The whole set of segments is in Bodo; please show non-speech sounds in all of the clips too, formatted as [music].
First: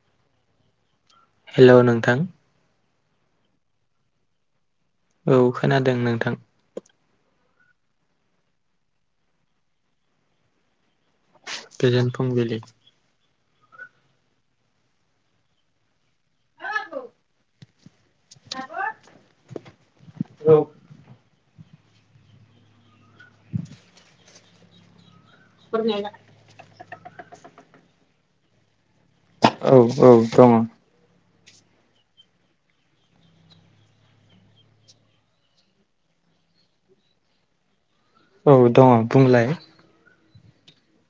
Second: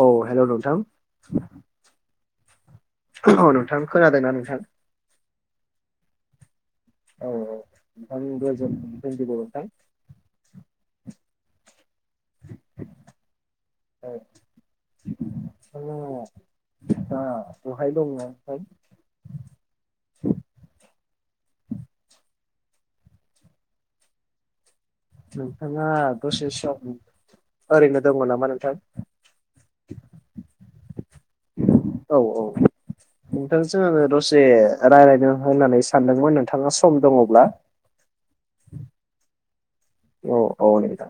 औ हेल' नोंथां। हेल' नोंथां। औ नोंथां खोनादोंना नोंथां। औ खोनादों नोंथां। औ -औ। आं गोजोनन्दि बर' नोंथां। गोजोन फुंबिलि। [inaudible] बेहाय दङ औ। नोंथाङा दसे सम ओरैनो दङ नामा नोंथां। औ - औ दङ। औ -औ। नोंथांजों आङो दसे रायलायनो होननानै सानदोंमोन नोंथाङा सम दङब्ला। औ दङ बुंलाय। औ -औ दे नोंथां।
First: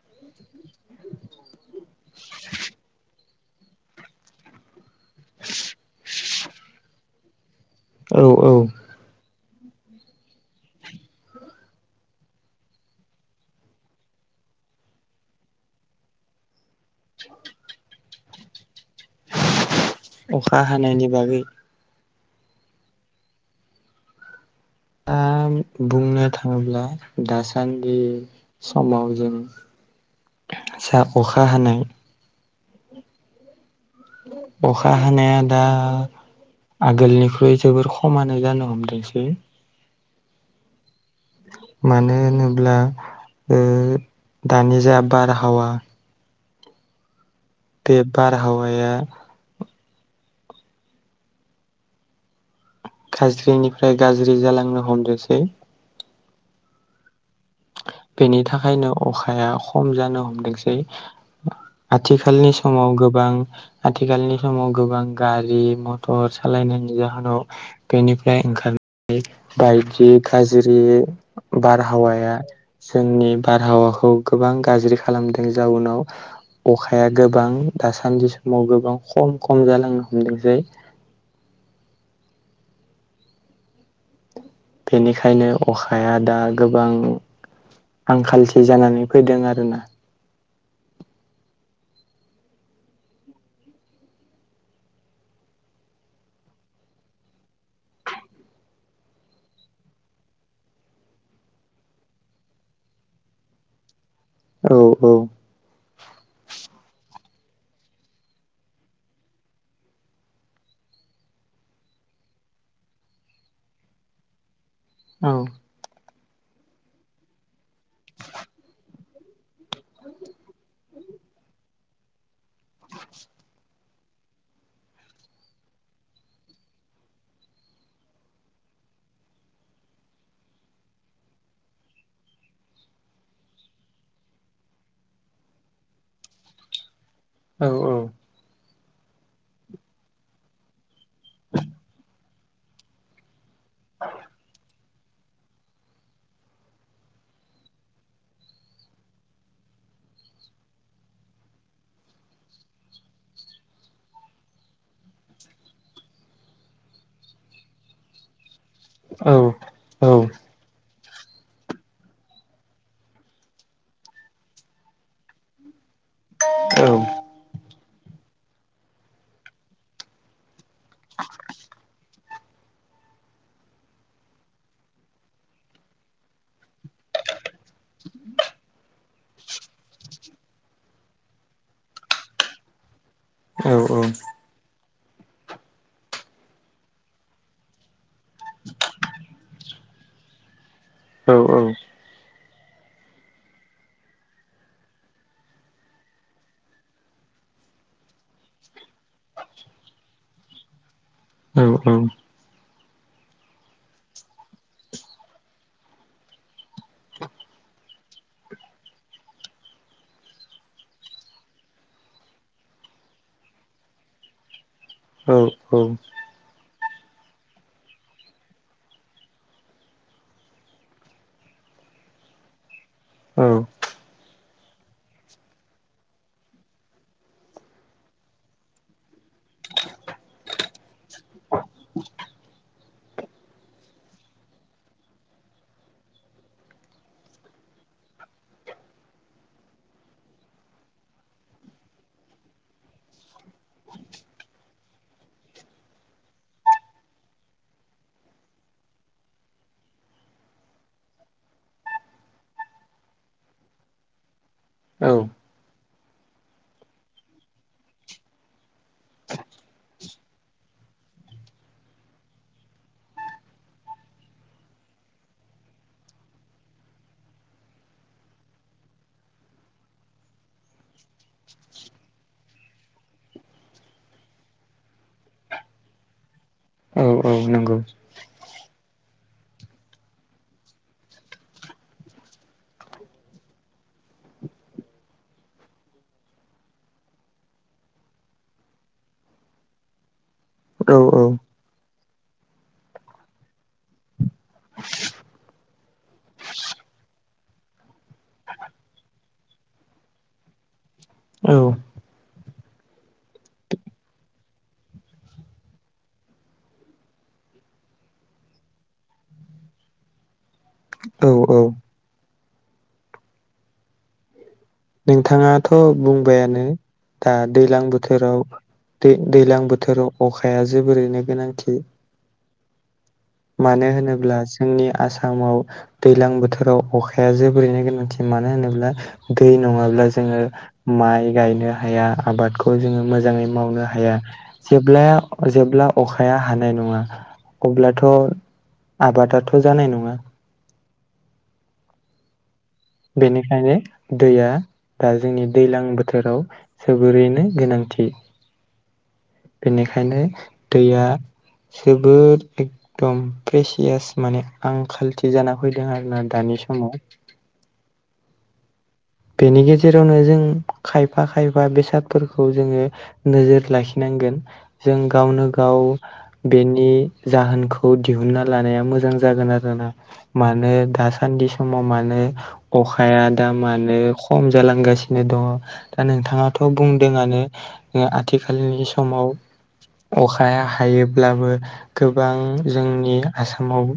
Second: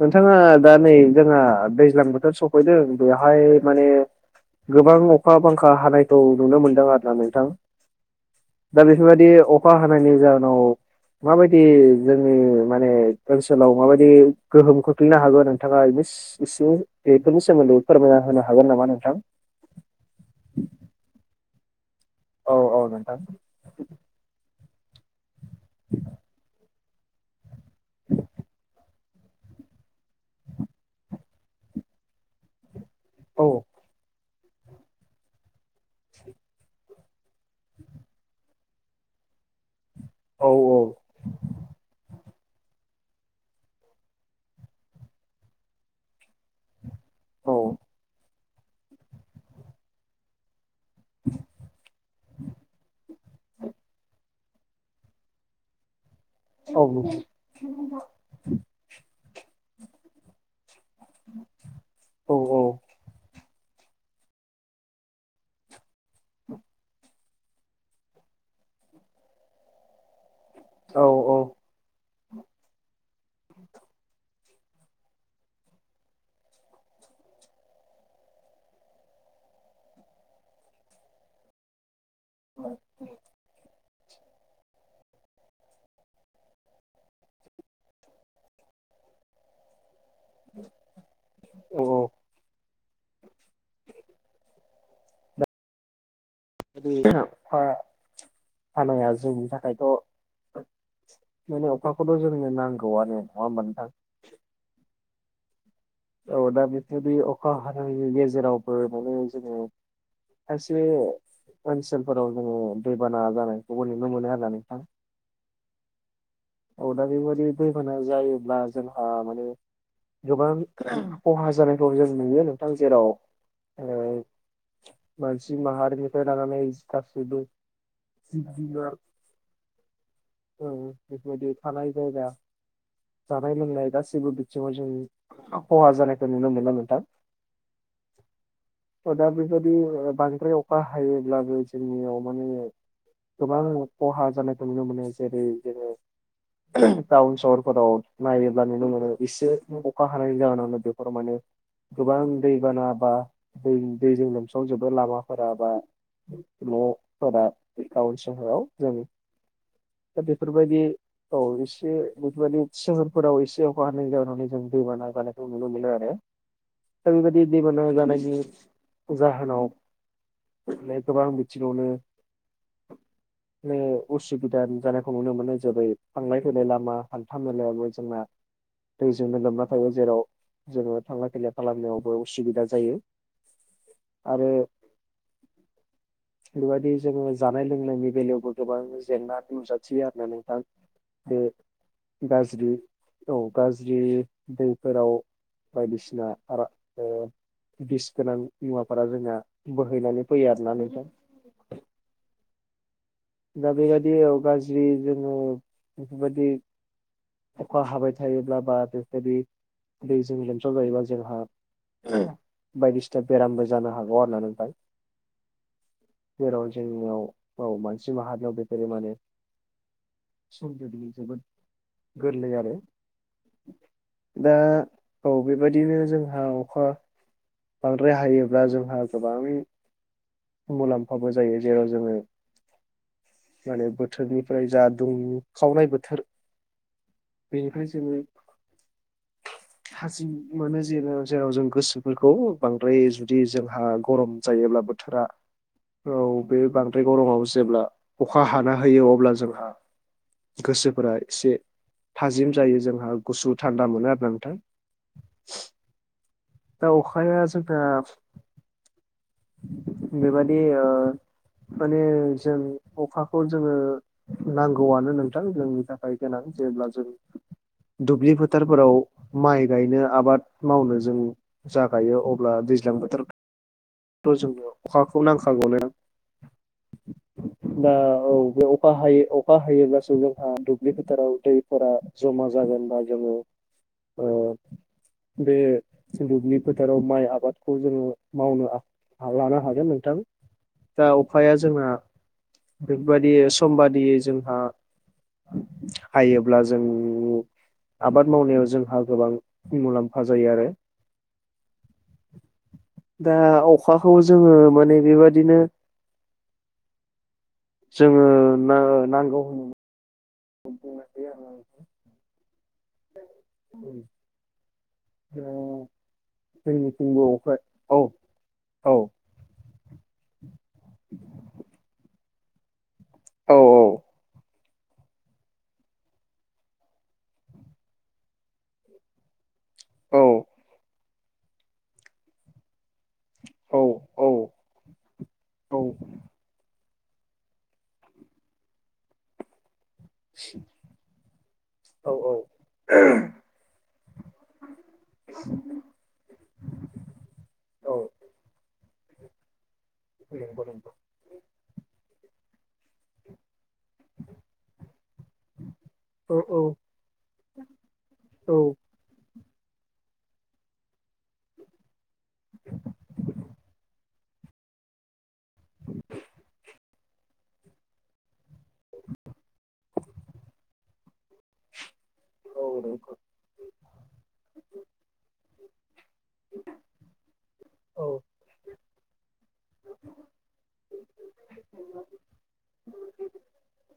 नोंथाङा दा नै जोंहा दैज्लां बोथोर सफैदों बेयाव बेहाय माने गोबां अखा -बांखा हानायखौ नुनो मोनदों आरो ना नोंथां। औ औ दा बेफोरबायदि अखा हायनि जाहोनाव माबायदि जोंनि माने ओनसोलाव माबायदि गोहोम खोख्लैनो हागोन नोंथाङा मि बेफोरनि सोमोन्दै फोरमायना होनो हागोन नामा नोंथां। अखा हानायनि बागै औ -औ नोंथां। दा बुंनो थाङोब्ला दासान्दि समाव जों साहा अखा हानाय औ। अखा हानाया दा आगोलनिख्रुइ जोबोर खमानो जानो हमदोंसै। औ -औ। मानो होनोब्ला ओ दानि जा बारहावा औ बे बारहावाया खाज्रिनिफ्राय गाज्रि जालांनो हमदोंसै औ बेनि थाखायनो अखाया खम जानो हमदोंसै आथिखालनि औ समाव गोबां आथिखालनि समाव गोबां गारि - मथर सालायनायनि जाहोनाव बेनिफ्राय ओंखारनाय बायदि गाज्रि औ औ बारहावाया जोंनि बारहावाखौ गोबां गाज्रि खालामदों जाउनाव अखाया गोबां दासान्दि समाव गोबां खम - खम जालांनो हमदोंसै। ओम बेनिखायनो अखाया दा गोबां आंखालसे जानानै फैदों आरोना औ अखा हानाया जोंनि थाखायथ' माने अखाखौथ' जोंनो नांगौआनो नङा होमबा नोंथां औ औ औ दा बेदि अखा हानायनि गेजेरावबो माने जोङो खायसे ओनसोलफोराव जोङो दैबाना जानायखौबो नुनो मोनो आरोना नोंथां औ औ दा बि दैबाना जायोब्ला जोंहा माने गोबां खहा जानायखौ जों नुयो नोंथां जेराव ए मानसि माहारिनिफ्राय लानानै सिखा सिदुं जिब जुनार ए बेफोरबादि थानाय जायगा जानाय लोंनाय गासैबो बिथिङाव जों खहा जानायखौ नुनो मोननो नोंथां औ औ दा बेबायादि बांद्राय अखा हायोब्लाबो जोंनियाव माने गोबां खहा जानायखौ नुनो मोनो जेरै जोङो टाउन सहरफोराव नायोब्ला नुनो मोनो एसे अखा हानाय जाहोन बेफोराव माने गोबां दै बाना बा दै दैजों लोमसावजोबो लामाफोराबा न'फोरा गावनि सहराव जों औ दा औ बेफोरबायदि औ एसे बबेबानि सोहोरफोराव एसे अखा हानाय जाहोनाव जों दैबाना जानायखौ नुनो मोनो आरो औ दा बेबायदि दैबाना जानायनि जाहोनाव माने गोबां बिथिङावनो माने उसुबिदा नुजानायखौ नुनो मोननाय जाबाय थांलाय फैलाय लामा हान्था मेलायावबो जोंना दैजोंनो लोमना थायो जेराव जोङो थांलाय फैलाय खालामनायावबो उसुबिदा जायो औ औ आरो बेफोरबायदि जोङो जानाय लोंनायनि बेलायावबो गोबां जेंना नुजाथियो आरो ना नोंथां औ बे गाज्रि औ गाज्रि दैफोराव बायदिसिना ओ बिस गोनां बिवाफोरा जोंना बोहैनानै फैयो आरोना नोंथां औ औ दा बेबायदि गाज्रि जोङो बेफोरबायदि अखा हाबाय थायोब्ला बा बेबादि दै जों लोमसाव जायोबा जोंहा बायदिसिना बेरामबो जानो हागौ आरो ना नोंथां औ जेराव जोंनाव औ मानसि माहारियाव बेफोरो मानो सम बादि जोबोद गोरलै आरो दा औ बेबायदिनो जोंहा अखा बांद्राय हायोब्ला जोंहा गोबाङै मुलाम्फाबो जायो जेराव जोङो माने बोथोरनिफ्राय जा दुंखावनाय बोथोर बेनिफ्राय जोङो थाजिम मोनो ज जेराव जों गोसोफोरखौ बांद्राय जुदि जोंहा गरम जायोब्ला बोथोरा औ बे बांद्राय गरमआव जेब्ला अखा हाना होयो अब्ला जोंहा गोसोफोरा एसे थाजिम जायो जोंहा गुसु थान्दा मोनो आरो नोंथां औ दा अखाया जोंना बेबादि ओ माने जों अखाखौ जोङो नांगौआनो नोंथां जोंनि थाखाय गोनां जेब्ला जों दुब्लि फोथारफोराव माइ गायनो आबाद मावनो जों जाखायो अब्ला दैज्लां बोथोर थ' जोंनो अखाखौ नांखागौलाय न औ औ नंगौ दा औ बे अखा हायो अखा हायोब्लासो जोंहा दुब्लि फोथाराव दै फोर जमा जागोनबा जोङो ओ बे दुबनि फोथाराव माइ आबादखौ जोङो मावनो लानो हागोन नोंथां औ दा अफाया जोंना बेबायाददि सम बादियै जोंहा हायोब्ला जों आबाद मावनायाव जोंहा गोबां मुलाम्फा जायो आरो औ दा अखाखौ जोङो माने बेबादिनो जोङो ना नांगौ होननानै बनााथे [unintelligible] उ नोंथाङाथ' बुंबायानो जोंनिथिंबो दा अखाय दै्लां औ बोथोराव औ दै दै्लां बोथोराव अखाया जोबोरैनो गोनांथि औ मानो होनोब्ला जोंनि आसामाव दै्लां बोथोराव अखाया जोबोरैनो गोनांथि मानो होनोब्ला दै नङाब्ला औ जोङो माइ गायनो हाया आबादखौ जोङो मोजाङै औ मावनो हाया औ जेल्बाया जेब्ला अखाया हानाय नङा अब्लाथ' आबादाथ' जानाय नङा औ औ बेनिखायनो दैया दा जोंनि दैज्लां बोथोराव सोबोरैनो औ औ गोनांथि बेनिखायनो नंगौ नंगौ दैया जोबोर एकदम प्रेसियास माने आंखालथि जाना फैदों आरो ना दानि समाव औ बेनि गेजेरावनो जों खायफा खायफा बेसाद फोरखौ जोङो नोजोर लाखिनांगोन जों गावनो गाव बेनि जाहोनखौ दिहुनना लानाया मोजां जागोन आरोना मानो दासान्दि समाव मानो अखाया दााने खम जालांगासिनो दङ दा नोंथाङाथ' औ नंगौ औ बुंदोंआनो आथिखालनि समाव अखा हायोब्लाबो गोबां जोंनि आसामाव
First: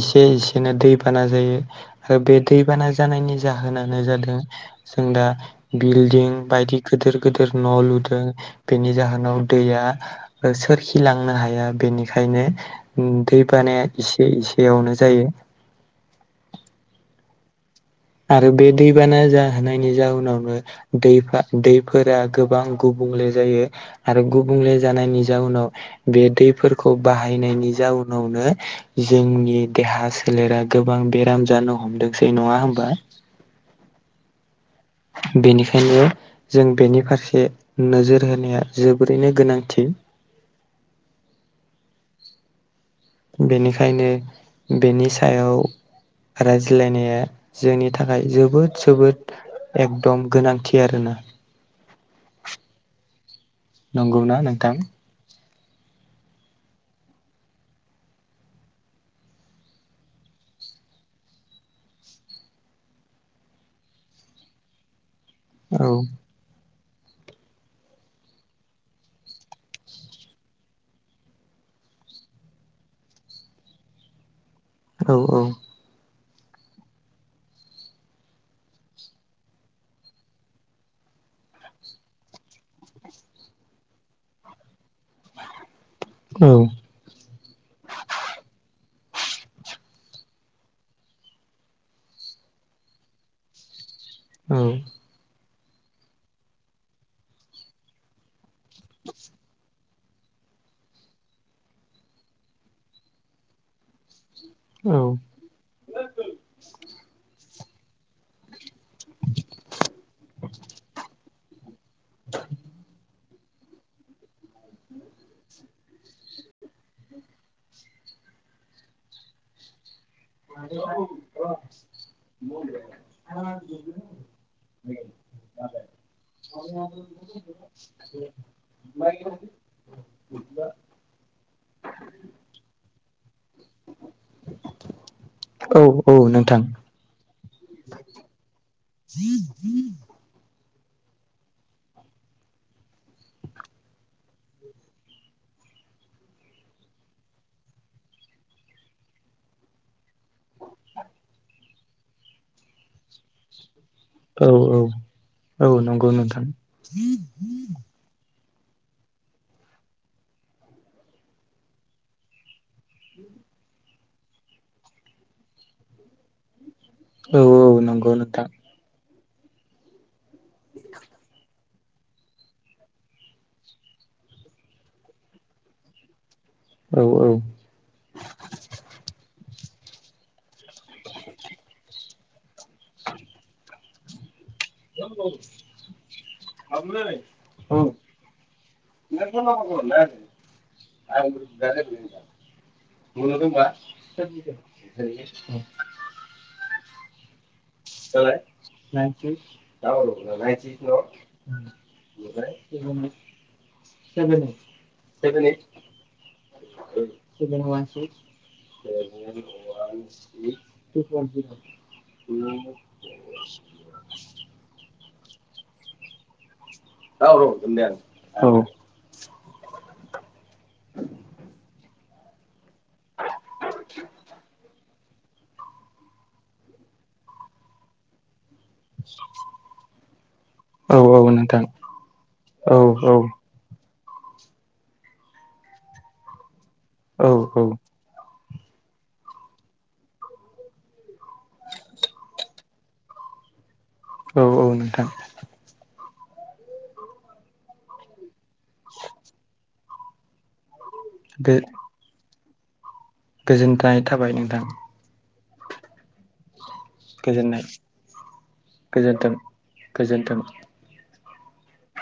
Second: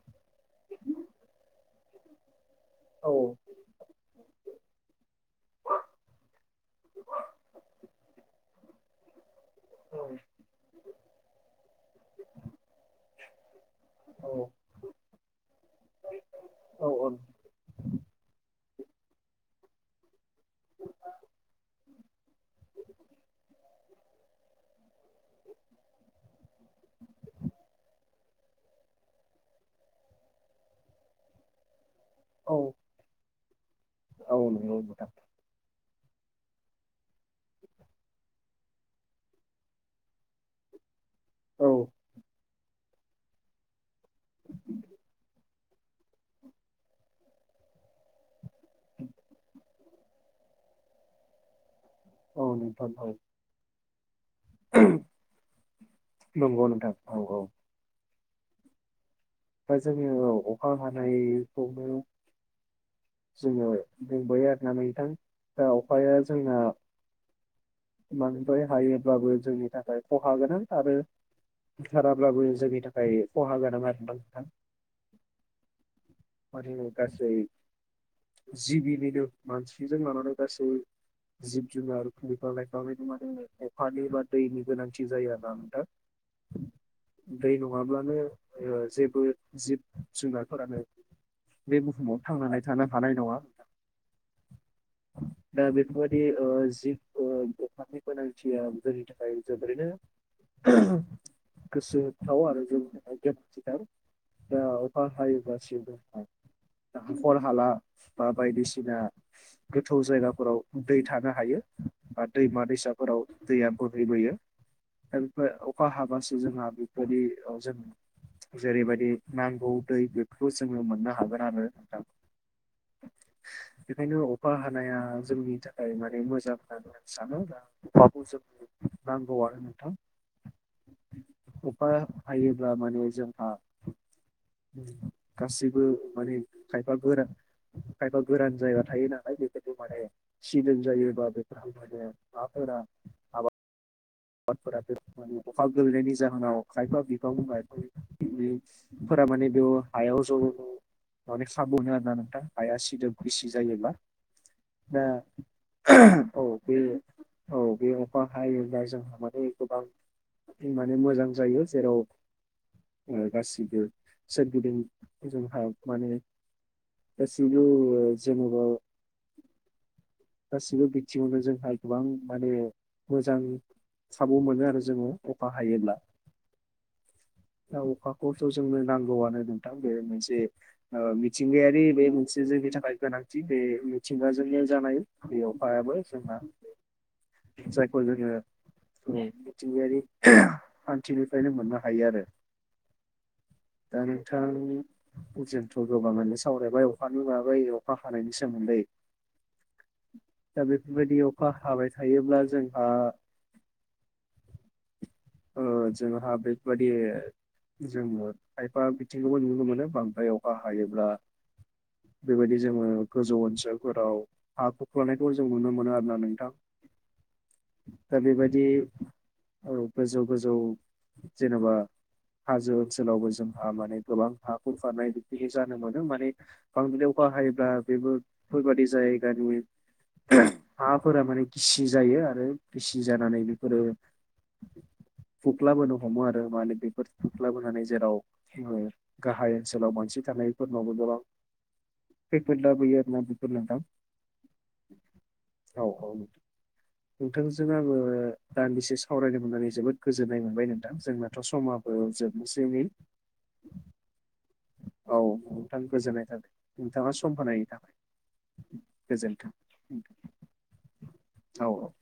एसे एसेनो दैबाना जायो आरो बे दैबाना औ जानायनि जा होनाय जादों जों दा बिल्दििं बायदि गिदिर गिदिर न' लुदों बेनि जाहोनाव दैया सोरखिलांनो हाया बेनिखायनो दैबानाया एसे इसेयावनो जायो। औ औ आरो बे दैबाना जाहोनायनि जाउनावनो दैफा दै फोरा गोबां गुबुंले जायो। आरो गुबुंले जानायनि जाउनाव बे दैफोरखौ बाहायनायनि जाउनावनो जोंनि देहा सोलेरा गोबां बेराम जानो हमदोंसै औ नङा होमबा औ नंगौ नोंथां बेनिखायनो जों बेनि फारसे नोजोर होनाया जोबोरैनो गोनांथि औ बेनिखायनो बेनि सायाव रायज्लायनाया जोंनि थाखाय जोबोद जोबोद एकदम गोनांथि आरोना। औ नोंथां। नंगौना नोंथां? नंगौ नोंथां औ औ। दा जोङो अखा हानायखौनो जोङो दंबोयो आरोना नोंथां दा औ अखाया जोंना इमानबो हायोब्लाबो जोंनि थाखाय खहा गोनां आरो। थाराब्लाबो जोंनि थाखाय खहा गोनां आरो दा नोंथां। औ औ मि अ गासै जिबिनिनो मानसिजों लानानै गासैबो जिब जुनार बिफां लाइफां बायदि मान अखानि बा दैनि गोनांथि जायो आरो ना नोंथां। औ दै नङाब्लानो जेबो जिब जुनारफोरानो बे बुहुमाव थांनानै थानो हानाय नङा नोंथां। औ दा बेफोरबायाददि ओ जि अखा नि गोनांथिया जोंनि थाखाय जोबोरैनो गोसो होथाव आरो जोंनि थाखाय गोनांथि थार। दा औ अखा हागासिनो दं हाखर हाला बा-बायदिसिना बादिना गोथौ जायगाफोराव दै थानो हायो बा दैमा दैसाफोराव दैया बोहैबोयो दा बेफोर अखा हाबासो जोंहा बेबायदि जों जेरैबायदि नांगौ दै बेफोरखौ जोङो मोननो हागोन आरो नोंथां। [unintelligible] बेखायनो अखा हानाया जोंनि थाखाय माने मोजां होननानै आं सानो दा अखाखौ जों नांगौ आरो नोंथां अखा हायोब्ला माने जों औ गासैबो औ माने नोंथां। खायफा गोरान खायफा गोरान जायगा थायो नालाय बेबायदि माने सिदोब जायोबा बेफोर हाफोरा आबादफोरा अखा गोलैनायनि जाहोनाव खायफा बिफां लाइफांनि फोरा माने बे हायाव ज माने सागरनि आरो ना नोंथां हाया सिदोब गिसि जायोब्ला औ औ दा औ नंगौ नोंथां औ बे औ बे अखा हायोब्ला जोंहा माने गोबां माने मोजां जायो जेराव गासिबो सोरगिदिं जोंहा माने औ गासैबो औ नंगौ नोंथां जेन'बा गासिबो बिथिङावनो जोंहा गोबां माने मोजां खाबु मोनो आरो जोङो अखा हायोब्ला। औ औ दा अखाखौथ' जोंनो नांगौआनो नोंथां बे मोनसे ओ मिथिंगायारि बे मोनसे जोंनि थाखाय गोनांथि बे मिथिंगाजोंनो जानाय बे अखायाबो जोंना [unintelligible] जायखौ जोङो मिथिंगायारि खान्थिनिफ्रायनो मोननो हायो आरो। मोननो दंबा दा नोंथां जोंथ' गोबाङानो सावरायबाय अखानि माबायो अखा हानायनि सोमोन्दै दा बेफोरबायदि अखा हाबाय थायोब्ला जोंहा जागोन [unintelligible] ओ जोंहा बेफोरबायदि जोङो खायफा बिथिंखौबो नुनो मोनो बां [unintelligible] बेबायदि जोङो गोजौ ओनसोलफोराव हा खुरख्लानायखौ जों नुनो मोनो आरोना नोंथां दा औ बेबायदि औ गोजौ-गोजौ जेनेबा हाजो ओनसोलावबो जोंहा माने गोबां हाखुरख्लानाय बि जानो मोनो माने बांद्रायाव बाहायोब्ला बेबो बेफोरबायदि जायगानि हाफोरा माने गिसि जायो आरो गिसि जानानै बेफोरो खुरख्लाबोनो हमो आरो माने बेफोर औ खुख्लाबोनानै जेराव ओ गाहाय ओनसोलाव मानसि थानायफोरनावबो गोबां खैफोद लाबोयो आरो ना बेफोर नोंथां औ औ नोंथां औ औ नों नोंथांजों आङो दान्दिसे होनानै जोबोद गोजोननाय मोनबाय नोंथां जोंनाथ' समाबो जोबनोसैैनै गोजोन्थाय थाबाय नोंथां औ नोंथां गोजोननाय थाबाय नोंथाङा सम गोजोननाय होनायनि थाखाय गोजोन्थों गोजोन्थों औ औ